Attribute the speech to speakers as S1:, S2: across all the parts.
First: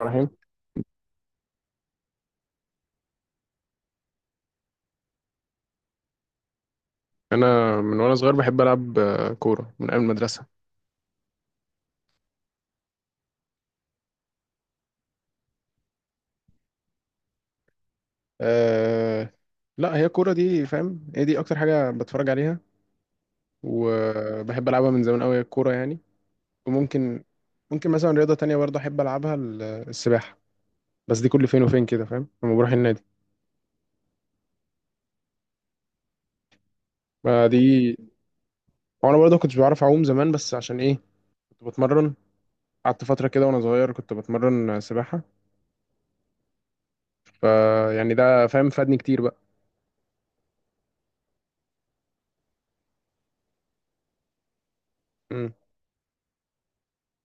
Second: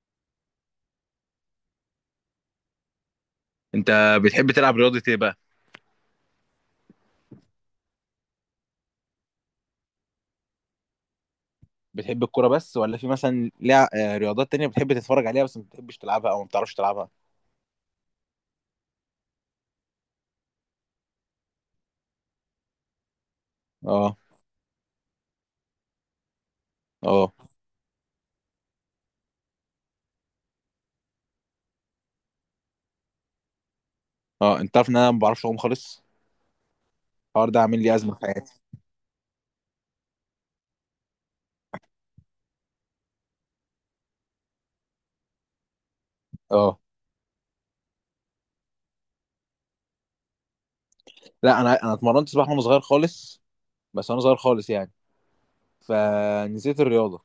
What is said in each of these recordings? S1: ابراهيم.
S2: انت بتحب تلعب رياضة ايه بقى؟
S1: انا من وانا صغير بحب العب كوره من ايام المدرسه.
S2: بتحب الكرة بس ولا في مثلا لع... آه، رياضات تانية بتحب تتفرج عليها بس ما بتحبش تلعبها او ما بتعرفش تلعبها؟
S1: أه. لا هي الكوره دي فاهم هي دي اكتر حاجه بتفرج عليها،
S2: اه
S1: وبحب العبها من زمان قوي الكوره يعني. وممكن
S2: اه
S1: ممكن مثلا رياضه تانية برضه احب العبها السباحه، بس دي كل فين وفين كده فاهم لما بروح النادي.
S2: اه، انت عارف ان انا ما بعرفش اعوم خالص؟
S1: ما
S2: الحوار ده عامل لي
S1: دي.
S2: ازمة في حياتي.
S1: وانا برضه كنتش بعرف اعوم زمان بس عشان ايه، كنت بتمرن، قعدت فتره كده وانا صغير كنت بتمرن سباحه،
S2: اه،
S1: فيعني ده فاهم فادني كتير بقى.
S2: لا انا اتمرنت سباحة وانا صغير خالص، بس وانا صغير خالص يعني.
S1: مم.
S2: فنسيت الرياضة،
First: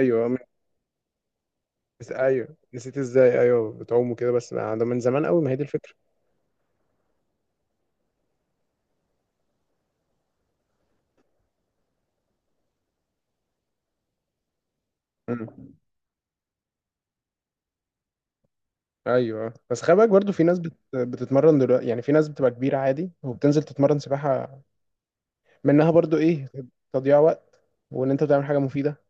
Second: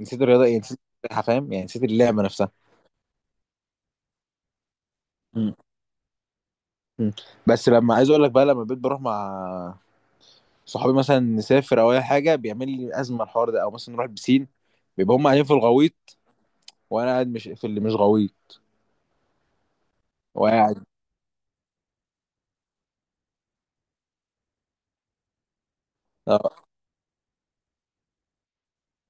S2: نسيت الرياضة، ايه، نسيت السباحة، فاهم؟ يعني نسيت
S1: بس
S2: اللعبة نفسها.
S1: ايوه نسيت ازاي ايوه بتعوم وكده بس ما ده من زمان قوي ما
S2: مم.
S1: هي دي الفكره.
S2: مم. بس لما عايز اقول لك بقى، لما بقيت بروح مع صحابي مثلا نسافر او اي حاجة بيعمل لي ازمة الحوار ده، او مثلا نروح البسين بيبقى هم قاعدين
S1: مم.
S2: في الغويط، وانا قاعد مش في اللي مش غويط،
S1: ايوه بس خلي بالك برضه في ناس
S2: وقاعد.
S1: بتتمرن دلوقتي، يعني في ناس بتبقى كبيره عادي وبتنزل تتمرن سباحه، منها برضه ايه،
S2: اه،
S1: تضييع وقت وان انت بتعمل حاجه مفيده،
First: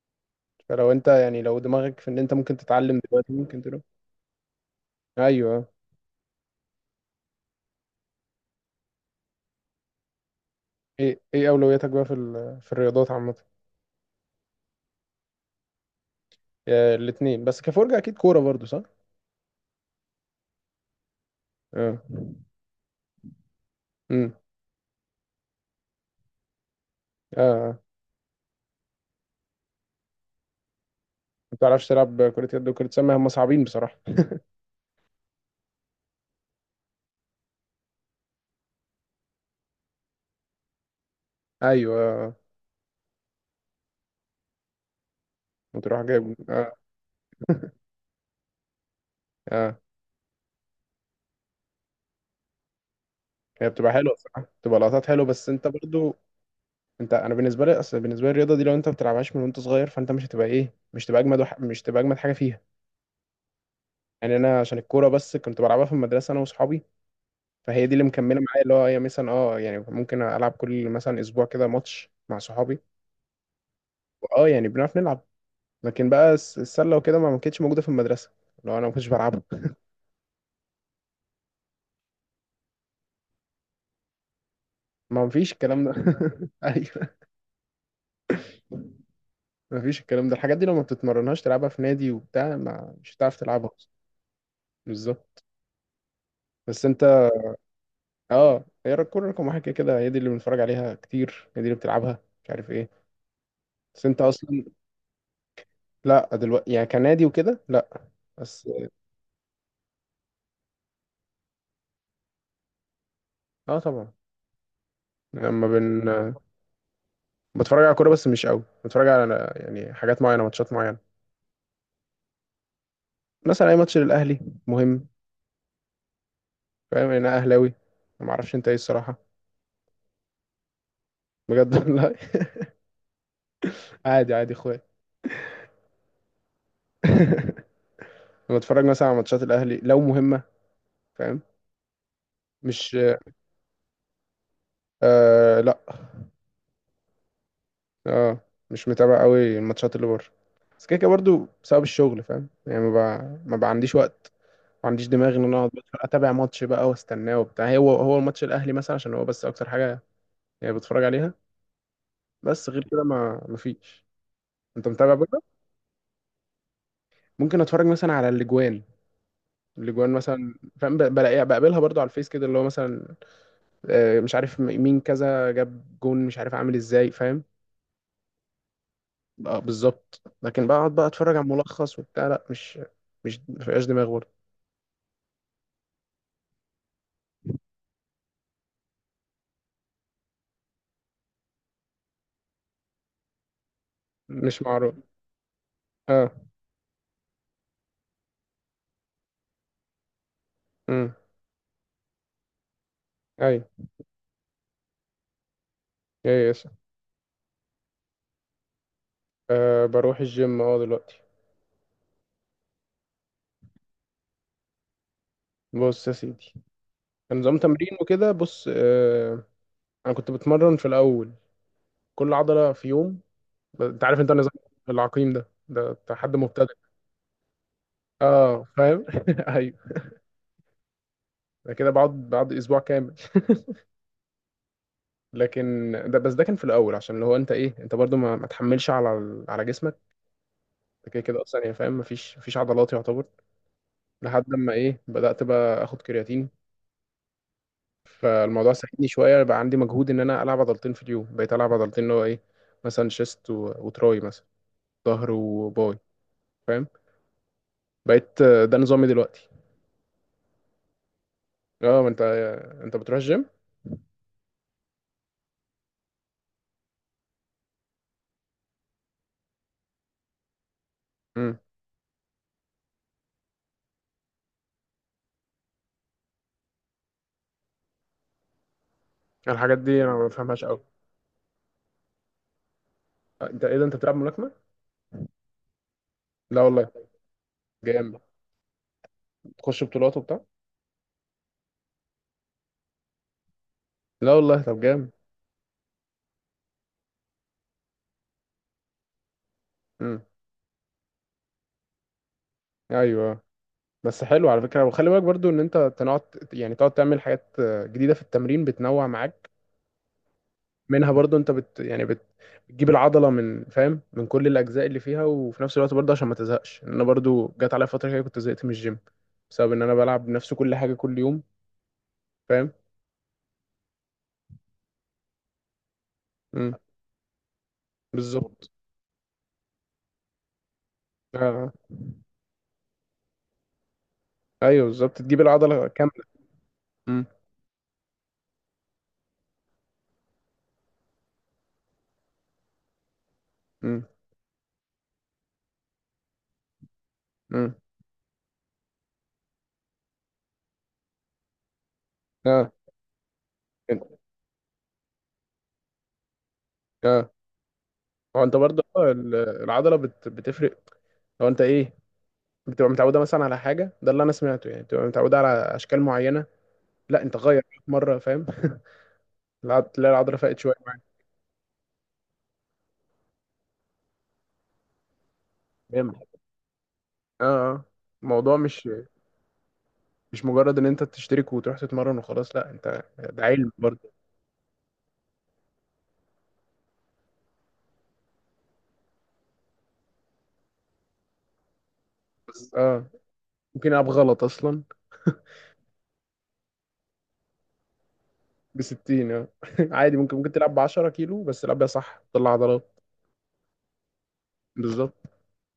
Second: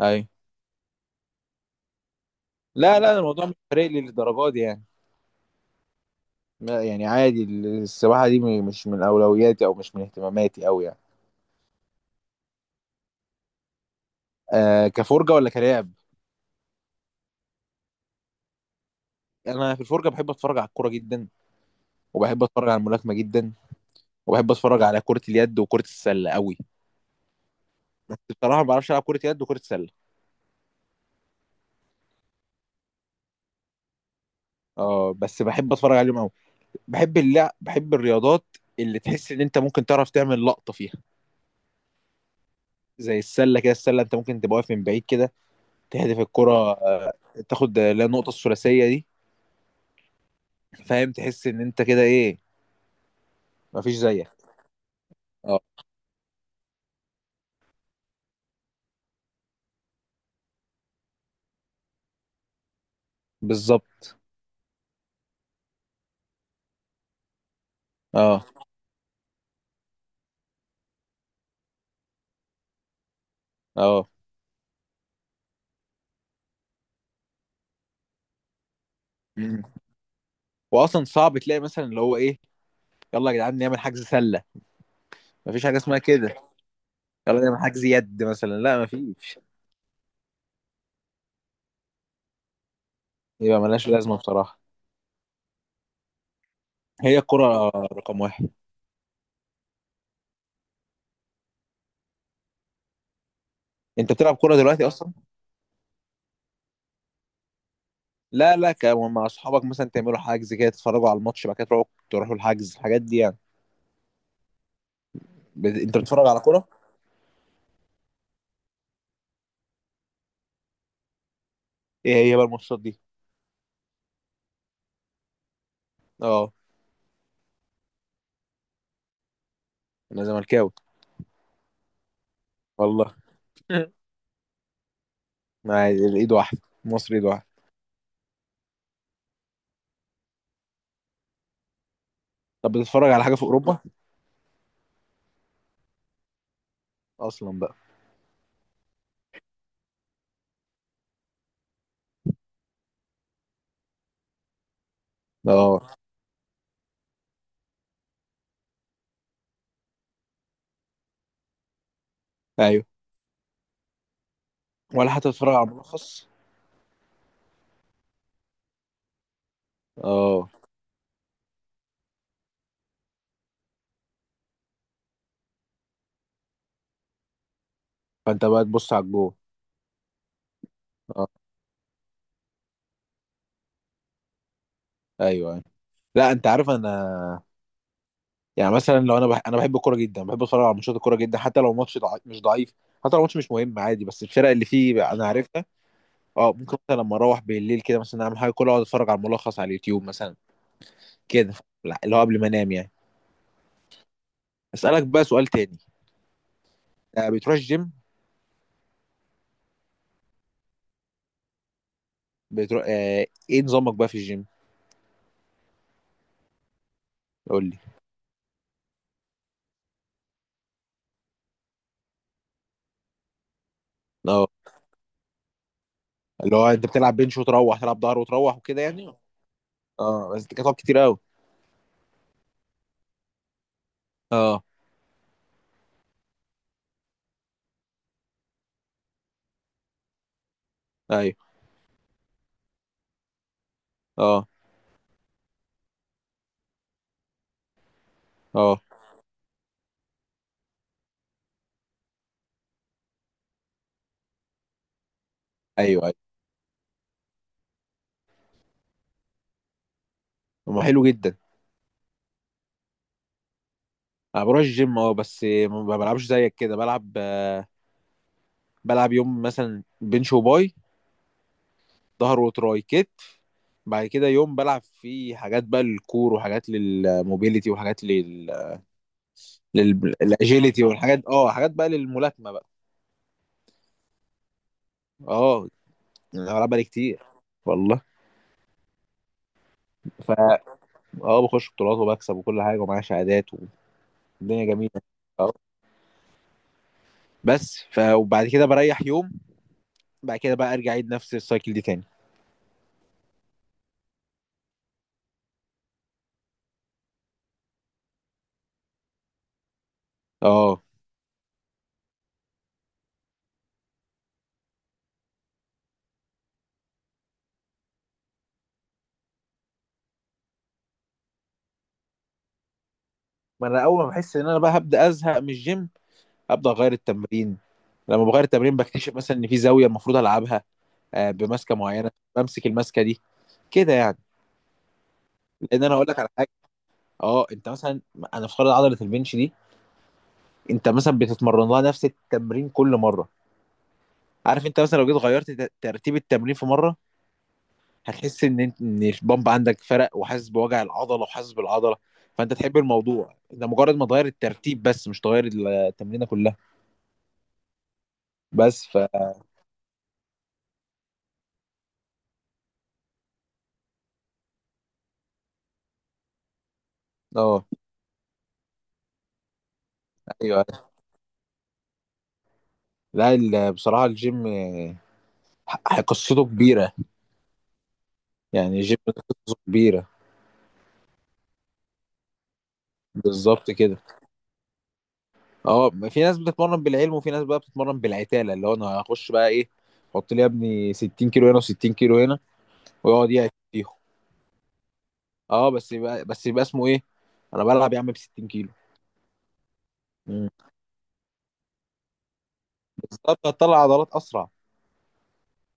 S2: اي.
S1: فلو انت يعني لو دماغك في ان انت ممكن تتعلم
S2: لا
S1: دلوقتي
S2: الموضوع مش
S1: ممكن تروح.
S2: فارق لي للدرجه دي يعني.
S1: ايوه.
S2: يعني عادي السباحه دي مش من اولوياتي او مش من اهتماماتي قوي يعني.
S1: ايه ايه اولوياتك بقى في الرياضات عامه؟
S2: آه، كفرجه ولا كلاعب؟
S1: آه، الاتنين بس كفرجه اكيد كوره برضه صح.
S2: انا في الفرجه بحب اتفرج على الكوره جدا،
S1: اه.
S2: وبحب اتفرج على الملاكمه جدا،
S1: امم.
S2: وبحب اتفرج على كره اليد وكره السله قوي،
S1: اه. آه.
S2: بس بصراحه ما بعرفش العب كره يد وكره سله.
S1: ما بتعرفش تلعب كره يد وكره سله، هم صعبين بصراحه.
S2: اه بس بحب اتفرج عليهم قوي. بحب اللعب، بحب الرياضات اللي تحس ان انت ممكن تعرف تعمل لقطه فيها.
S1: ايوه
S2: زي السله كده، السله انت ممكن تبقى واقف من بعيد كده
S1: وتروح
S2: تهدف
S1: جايب
S2: الكرة،
S1: اه.
S2: تاخد لا، النقطة الثلاثية دي.
S1: اه
S2: فاهم؟ تحس ان انت كده ايه،
S1: هي بتبقى
S2: مفيش
S1: حلوه
S2: زيك.
S1: بصراحه بتبقى لقطات حلوه بس
S2: اه
S1: انت برضو. انا بالنسبه لي اصل بالنسبه لي الرياضه دي لو انت ما بتلعبهاش من وانت صغير فانت مش هتبقى ايه، مش تبقى اجمد مش تبقى اجمد حاجه فيها.
S2: بالظبط.
S1: يعني انا عشان الكوره بس كنت بلعبها في المدرسه انا واصحابي، فهي دي اللي مكمله
S2: اه
S1: معايا اللي هو هي مثلا اه يعني ممكن العب كل مثلا اسبوع كده ماتش مع صحابي.
S2: اه.
S1: اه يعني بنعرف نلعب. لكن بقى السله وكده ما كانتش موجوده في المدرسه لو انا ما كنتش بلعبها.
S2: مم. واصلا صعب تلاقي مثلا اللي هو ايه، يلا يا جدعان نعمل حجز سلة،
S1: ما فيش
S2: مفيش حاجة
S1: الكلام ده.
S2: اسمها كده.
S1: ايوه.
S2: يلا نعمل حجز يد مثلا، لا مفيش.
S1: مفيش الكلام ده الحاجات دي لو ما بتتمرنهاش تلعبها في نادي وبتاع ما مش هتعرف
S2: يبقى
S1: تلعبها
S2: ملهاش
S1: أصلاً.
S2: لازمة بصراحة.
S1: بالظبط. بس انت.
S2: هي الكرة رقم واحد.
S1: اه هي الكورة رقم واحد كده كده، هي دي اللي بنتفرج عليها كتير، هي دي اللي بتلعبها مش عارف ايه. بس
S2: انت
S1: انت
S2: بتلعب كرة
S1: اصلا.
S2: دلوقتي اصلا؟
S1: لا دلوقتي يعني كنادي وكده لا.
S2: لا
S1: بس
S2: لا، مع اصحابك مثلا تعملوا حجز كده، تتفرجوا على الماتش، بعد كده تروحوا، تروحوا الحجز، الحاجات دي يعني.
S1: اه طبعا. لما
S2: انت
S1: بن
S2: بتتفرج على كرة؟
S1: بتفرج على كورة بس مش قوي، بتفرج على يعني حاجات معينة ماتشات معينة.
S2: ايه هي بقى الماتشات دي؟
S1: مثلا اي ماتش للاهلي مهم،
S2: اه
S1: فاهم، انا اهلاوي، ما اعرفش انت ايه الصراحة.
S2: انا زملكاوي
S1: بجد والله.
S2: والله.
S1: عادي عادي اخويا.
S2: عادي، الايد واحده، مصر ايد واحده.
S1: لما اتفرج مثلا على ماتشات الاهلي لو مهمة، فاهم.
S2: طب
S1: مش.
S2: بتتفرج على حاجه في اوروبا
S1: آه لا.
S2: اصلا بقى؟
S1: اه مش متابع قوي الماتشات اللي بره، بس كده كده برضو بسبب الشغل فاهم يعني ما بقى ما بقى عنديش وقت، ما عنديش دماغ ان انا اقعد
S2: اه
S1: اتابع ماتش بقى واستناه وبتاع، هو الماتش الاهلي مثلا عشان هو بس اكتر حاجه يعني بتفرج عليها. بس غير
S2: ايوه.
S1: كده ما فيش. انت
S2: ولا
S1: متابع
S2: حتى
S1: بقى.
S2: بتتفرج على ملخص؟
S1: ممكن اتفرج مثلا على الاجوان، الاجوان
S2: اه،
S1: مثلا فاهم بلاقيها بقابلها برضو على الفيس كده اللي هو مثلا آه، مش عارف م- مين كذا جاب جون مش عارف عامل ازاي فاهم.
S2: فانت بقى تبص على الجول.
S1: بقى بالظبط، لكن بقعد بقى
S2: اه
S1: اتفرج على ملخص وبتاع لا مش. مش مفيهاش دماغ برضه.
S2: ايوه ايوه. لا انت عارف انا، يعني مثلا لو انا انا بحب الكوره جدا، بحب اتفرج على ماتشات الكوره جدا حتى لو ماتش مش ضعيف، حتى لو ماتش مش مهم عادي، بس الفرق
S1: مش
S2: اللي
S1: معروف.
S2: فيه بقى انا عرفتها.
S1: اه.
S2: اه ممكن مثلا لما اروح بالليل كده مثلا اعمل حاجه كلها، اقعد اتفرج على الملخص على اليوتيوب مثلا
S1: امم.
S2: كده. لا اللي هو قبل ما انام يعني.
S1: ايوه
S2: اسالك بقى سؤال تاني،
S1: ايوه يس.
S2: بتروح الجيم؟
S1: آه بروح الجيم اه دلوقتي.
S2: بتروح، ايه نظامك بقى في الجيم؟
S1: بص يا سيدي، نظام
S2: قول لي.
S1: تمرين وكده بص آه. انا كنت بتمرن في الاول كل عضله في يوم، انت عارف انت
S2: اه،
S1: نظام العقيم ده ده حد
S2: اللي هو
S1: مبتدئ.
S2: انت بتلعب بنش وتروح تلعب ظهر وتروح
S1: اه
S2: وكده
S1: فاهم.
S2: يعني.
S1: ايوه
S2: اه بس دي كانت كتير قوي.
S1: أنا كده بقعد اسبوع كامل.
S2: اه
S1: لكن ده بس ده كان في الاول عشان اللي هو انت ايه انت برضو ما تحملش على على جسمك كده كده
S2: ايوه.
S1: اصلا، يعني فاهم مفيش عضلات يعتبر. لحد
S2: اه
S1: ما ايه بدات بقى اخد كرياتين، فالموضوع
S2: اه.
S1: ساعدني شويه بقى عندي مجهود ان انا العب عضلتين في اليوم، بقيت العب عضلتين اللي هو ايه، مثلا وتراي مثلا، ظهر وباي
S2: ايوه ايوه.
S1: فاهم. بقيت آه، ده نظامي دلوقتي.
S2: ما حلو جدا.
S1: اه ما انت، انت بتروح الجيم.
S2: انا بروح الجيم اه، بس ما بلعبش زيك كده، بلعب بلعب يوم مثلا بنش وباي،
S1: امم.
S2: ظهر وتراي كتف، بعد كده يوم بلعب فيه حاجات بقى للكور، وحاجات للموبيليتي، وحاجات لل،
S1: الحاجات دي انا ما بفهمهاش قوي.
S2: للاجيليتي، والحاجات، اه حاجات بقى للملاكمه بقى.
S1: انت ايه ده انت بتلعب ملاكمه؟
S2: اه انا
S1: لا
S2: بلعب بقالي
S1: والله.
S2: كتير والله.
S1: جامد. تخش بطولات
S2: ف
S1: وبتاع.
S2: اه، بخش بطولات وبكسب وكل حاجه ومعايا شهادات،
S1: لا والله
S2: الدنيا
S1: طب
S2: جميله.
S1: جامد.
S2: اه بس ف وبعد كده بريح يوم،
S1: امم.
S2: بعد كده بقى ارجع اعيد نفس السايكل دي تاني.
S1: ايوه. بس حلو على فكرة وخلي بالك برضو ان انت تقعد، يعني تقعد تعمل حاجات جديدة في التمرين بتنوع معاك،
S2: اه
S1: منها برضو انت بت يعني بت بتجيب العضلة من فاهم من كل الاجزاء اللي فيها، وفي نفس الوقت برضو عشان ما تزهقش، ان انا برضو جات عليا فترة كده كنت زهقت من الجيم بسبب ان انا بلعب نفس كل حاجة كل يوم فاهم.
S2: ما انا اول ما بحس ان انا بقى هبدا ازهق من الجيم ابدا
S1: امم.
S2: اغير التمرين. لما بغير
S1: بالظبط.
S2: التمرين بكتشف مثلا ان في زاويه المفروض العبها،
S1: آه. آه،
S2: بمسكه معينه بمسك المسكه دي كده يعني.
S1: ايوه بالظبط تجيب
S2: لان
S1: العضلة
S2: انا هقول لك
S1: كاملة.
S2: على حاجه.
S1: امم.
S2: اه انت مثلا، انا افترض عضله البنش دي، انت مثلا بتتمرن لها نفس التمرين كل مره.
S1: امم.
S2: عارف انت مثلا لو جيت غيرت ترتيب التمرين في مره،
S1: امم.
S2: هتحس ان انت ان البامب عندك فرق، وحاسس بوجع العضله وحاسس بالعضله. فانت
S1: اه.
S2: تحب الموضوع ده، مجرد ما تغير الترتيب بس مش تغير التمرينه كلها.
S1: اه هو انت برضو
S2: بس ف
S1: آه، العضلة بتفرق لو انت ايه، بتبقى متعودة مثلا على حاجة ده اللي أنا سمعته، يعني بتبقى متعودة على أشكال معينة، لا أنت غير
S2: اه
S1: مرة فاهم. تلاقي العضلة فاقت
S2: ايوه.
S1: شوية.
S2: لا بصراحه الجيم
S1: جامد.
S2: قصته كبيره.
S1: اه آه. الموضوع
S2: يعني
S1: مش،
S2: الجيم قصته كبيره.
S1: مش مجرد ان انت تشترك وتروح تتمرن وخلاص، لا انت ده علم
S2: بالظبط كده.
S1: برضه.
S2: اه في ناس بتتمرن بالعلم، وفي ناس بقى بتتمرن بالعتاله، اللي هو انا هخش بقى ايه، حط لي يا ابني 60 كيلو هنا و60 كيلو هنا،
S1: بس اه
S2: ويقعد يعت فيهم.
S1: ممكن العب غلط اصلا.
S2: اه بس يبقى اسمه ايه، انا بلعب يا عم ب 60 كيلو.
S1: ب 60 اه. عادي ممكن ممكن تلعب ب 10 كيلو بس العب بيها صح تطلع عضلات.
S2: بالظبط هتطلع عضلات اسرع.
S1: بالظبط.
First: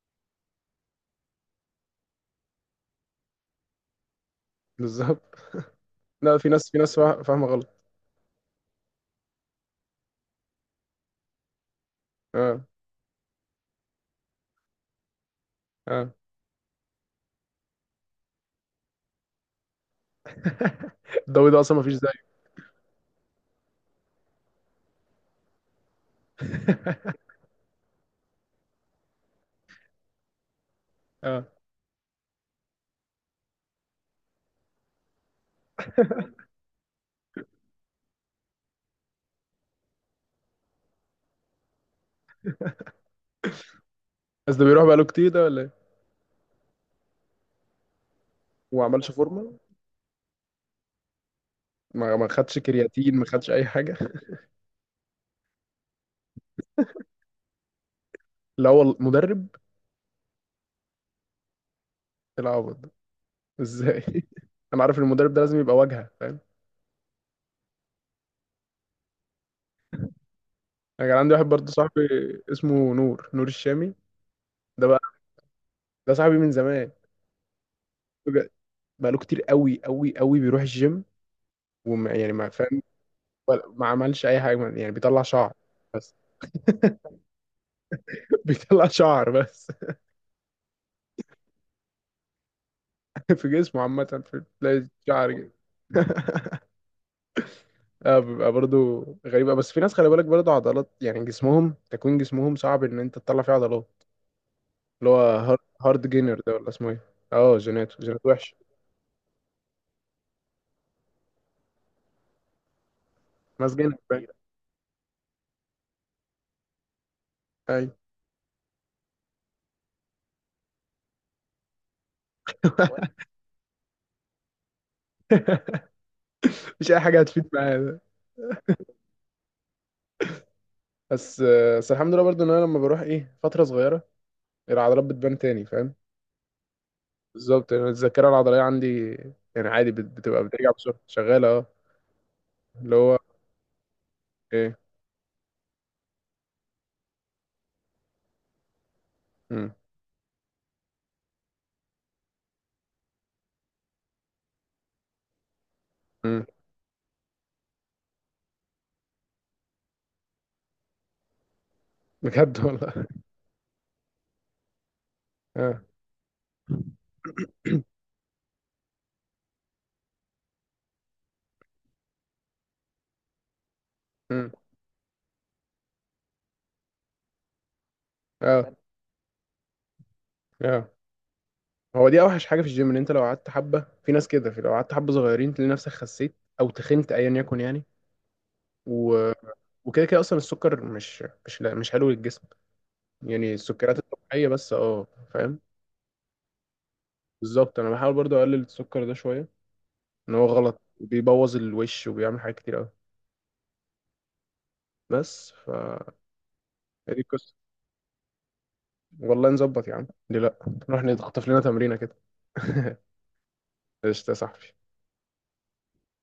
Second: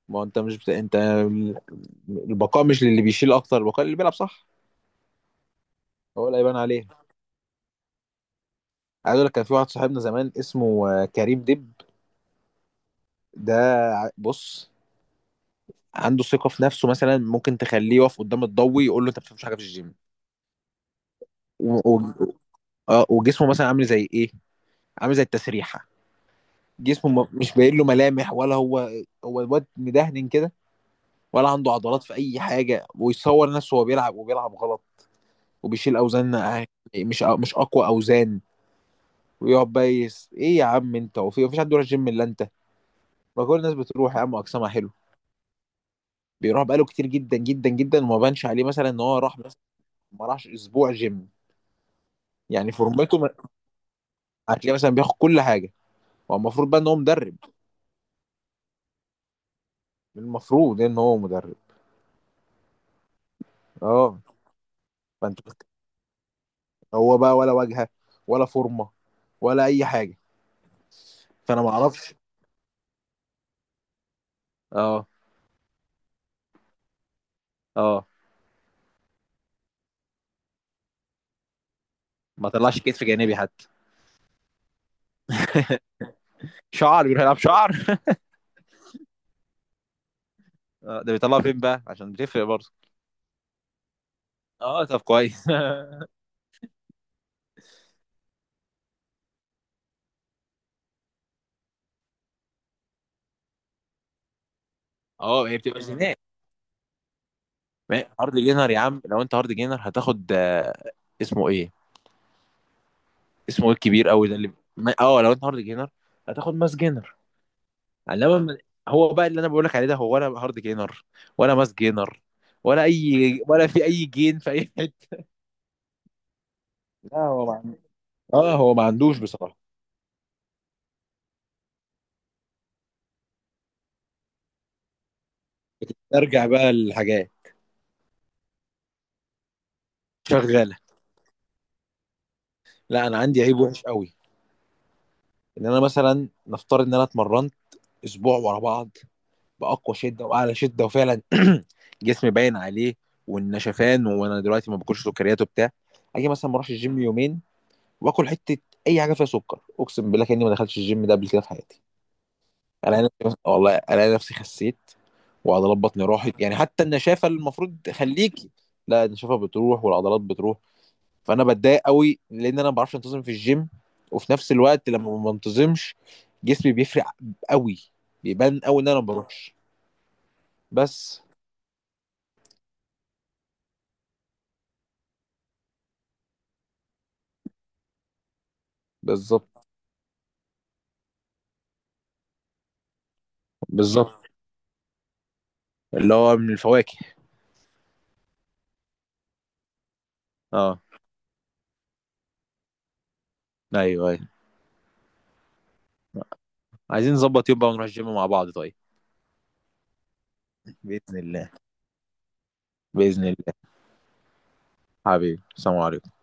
S2: ما هو انت مش بت... انت، البقاء مش للي بيشيل اكتر، البقاء اللي بيلعب صح
S1: بالظبط.
S2: هو اللي
S1: لا في
S2: هيبان
S1: ناس
S2: عليه.
S1: فاهمه غلط.
S2: عايز اقول لك، كان في واحد صاحبنا زمان اسمه كريم دب.
S1: اه.
S2: ده، بص،
S1: اه.
S2: عنده ثقه في نفسه مثلا، ممكن تخليه يقف قدام الضوي يقول له انت ما بتفهمش حاجه في الجيم.
S1: الدوري ده اصلا ما
S2: و...
S1: فيش
S2: و...
S1: زيه.
S2: آه، وجسمه مثلا عامل زي ايه، عامل زي التسريحه. جسمه مش باين له ملامح، ولا هو، هو الواد مدهن كده، ولا
S1: اه
S2: عنده عضلات في اي حاجه، ويصور نفسه وهو بيلعب، وبيلعب غلط، وبيشيل اوزان، أه- مش اقوى اوزان، ويقعد بقى يس ايه يا عم انت، وفي مفيش حد بيروح الجيم الا انت، ما كل الناس بتروح يا عم
S1: بس ده
S2: اجسامها
S1: بيروح
S2: حلو.
S1: بقاله كتير ده ولا ايه؟
S2: بيروح بقاله كتير جدا جدا جدا، وما بانش عليه
S1: وما
S2: مثلا ان
S1: عملش
S2: هو راح،
S1: فورمه
S2: بس ما راحش اسبوع جيم.
S1: ما خدش
S2: يعني
S1: كرياتين
S2: فورمته
S1: ما
S2: ما-
S1: خدش اي حاجه.
S2: هتلاقيه مثلا بياخد كل حاجه. هو المفروض بقى ان هو مدرب،
S1: لا هو مدرب،
S2: المفروض ان هو مدرب.
S1: العوض ده
S2: اه
S1: ازاي. انا عارف إن المدرب ده
S2: فانت
S1: لازم
S2: بت-
S1: يبقى واجهه فاهم.
S2: هو بقى ولا واجهه، ولا فورمه، ولا اي حاجه؟
S1: انا كان عندي واحد
S2: فانا
S1: برضه
S2: ما
S1: صاحبي
S2: اعرفش.
S1: اسمه نور الشامي، ده بقى
S2: اه
S1: ده صاحبي من زمان
S2: اه
S1: بجد. بقاله كتير قوي بيروح الجيم، وما يعني ما
S2: ما طلعش
S1: فاهم.
S2: كتف جانبي حتى.
S1: ما عملش اي حاجه يعني بيطلع شعر بس.
S2: شعر، بيروح يلعب شعر.
S1: بيطلع شعر بس.
S2: ده بيطلعوا فين بقى عشان بتفرق برضه.
S1: في جسمه عامه في
S2: اه
S1: تلاقي
S2: طب
S1: شعر
S2: كويس.
S1: كده. اه بيبقى برضه غريبة، بس في ناس خلي بالك برضه عضلات يعني جسمهم تكوين جسمهم صعب ان انت تطلع فيه عضلات، اللي هو
S2: اه هي
S1: هارد
S2: بتبقى
S1: هارد
S2: جينات.
S1: جينر ده ولا اسمه ايه. اه جينات، جينات
S2: هارد
S1: وحش.
S2: جينر يا عم، لو انت هارد جينر هتاخد، اسمه ايه، اسمه
S1: ماس
S2: ايه
S1: جينر
S2: الكبير
S1: باين.
S2: قوي ده اللي، اه لو انت هارد جينر هتاخد ماس جينر.
S1: ايوه.
S2: انما م- هو بقى اللي انا بقول لك عليه ده، هو ولا هارد جينر ولا ماس جينر، ولا اي، ولا في اي جين في اي حته.
S1: مش اي
S2: لا
S1: حاجه
S2: هو
S1: هتفيد
S2: ما
S1: معايا
S2: عن-
S1: ده.
S2: اه هو ما عندوش بصراحه.
S1: بس، بس الحمد لله برضو ان انا لما بروح ايه فتره صغيره العضلات بتبان تاني فاهم.
S2: بتسترجع بقى الحاجات،
S1: بالظبط يعني الذاكره العضليه عندي، يعني عادي بتبقى بترجع
S2: شغاله.
S1: بسرعه شغاله اه. اللي
S2: لا
S1: هو
S2: انا عندي عيب وحش قوي،
S1: ايه.
S2: ان انا مثلا نفترض ان انا اتمرنت اسبوع ورا بعض،
S1: مم.
S2: باقوى شده واعلى شده، وفعلا جسمي باين عليه والنشفان، وانا دلوقتي ما باكلش سكريات وبتاع، اجي
S1: مم.
S2: مثلا ما اروحش الجيم يومين واكل حته، اي حاجه فيها سكر، اقسم بالله كاني ما دخلتش الجيم ده قبل كده في حياتي.
S1: بجد
S2: انا
S1: والله.
S2: نفسي والله، انا نفسي خسيت وعضلات
S1: اه.
S2: بطني راحت، يعني حتى النشافه اللي المفروض تخليكي، لا النشافه بتروح والعضلات بتروح. فانا بتضايق قوي لان انا ما بعرفش انتظم في الجيم، وفي
S1: مم.
S2: نفس الوقت لما ما بنتظمش جسمي بيفرق قوي، بيبان
S1: اه.
S2: قوي ان انا ما بروحش.
S1: اه
S2: بس
S1: هو دي اوحش حاجه في الجيم ان انت لو قعدت حبه، في ناس كده في لو قعدت حبه صغيرين تلاقي نفسك خسيت او تخنت ايا يكن يعني. و...
S2: بالظبط.
S1: وكده كده اصلا السكر مش، لا مش حلو للجسم، يعني السكريات
S2: بالظبط،
S1: الطبيعيه بس اه، فاهم.
S2: اللي هو من الفواكه.
S1: بالظبط انا بحاول برضو اقلل السكر ده شويه، ان هو غلط
S2: اه
S1: بيبوظ الوش وبيعمل حاجات كتير قوي.
S2: ايوه ايوه.
S1: بس فدي
S2: عايزين نظبط
S1: القصه.
S2: يوم بقى ونروح الجيم مع بعض طيب؟
S1: والله نظبط يا عم ليه لا، نروح
S2: بإذن
S1: نخطف
S2: الله.
S1: لنا تمرينه كده.
S2: بإذن الله.
S1: قشطه يا صاحبي.
S2: حبيبي السلام عليكم.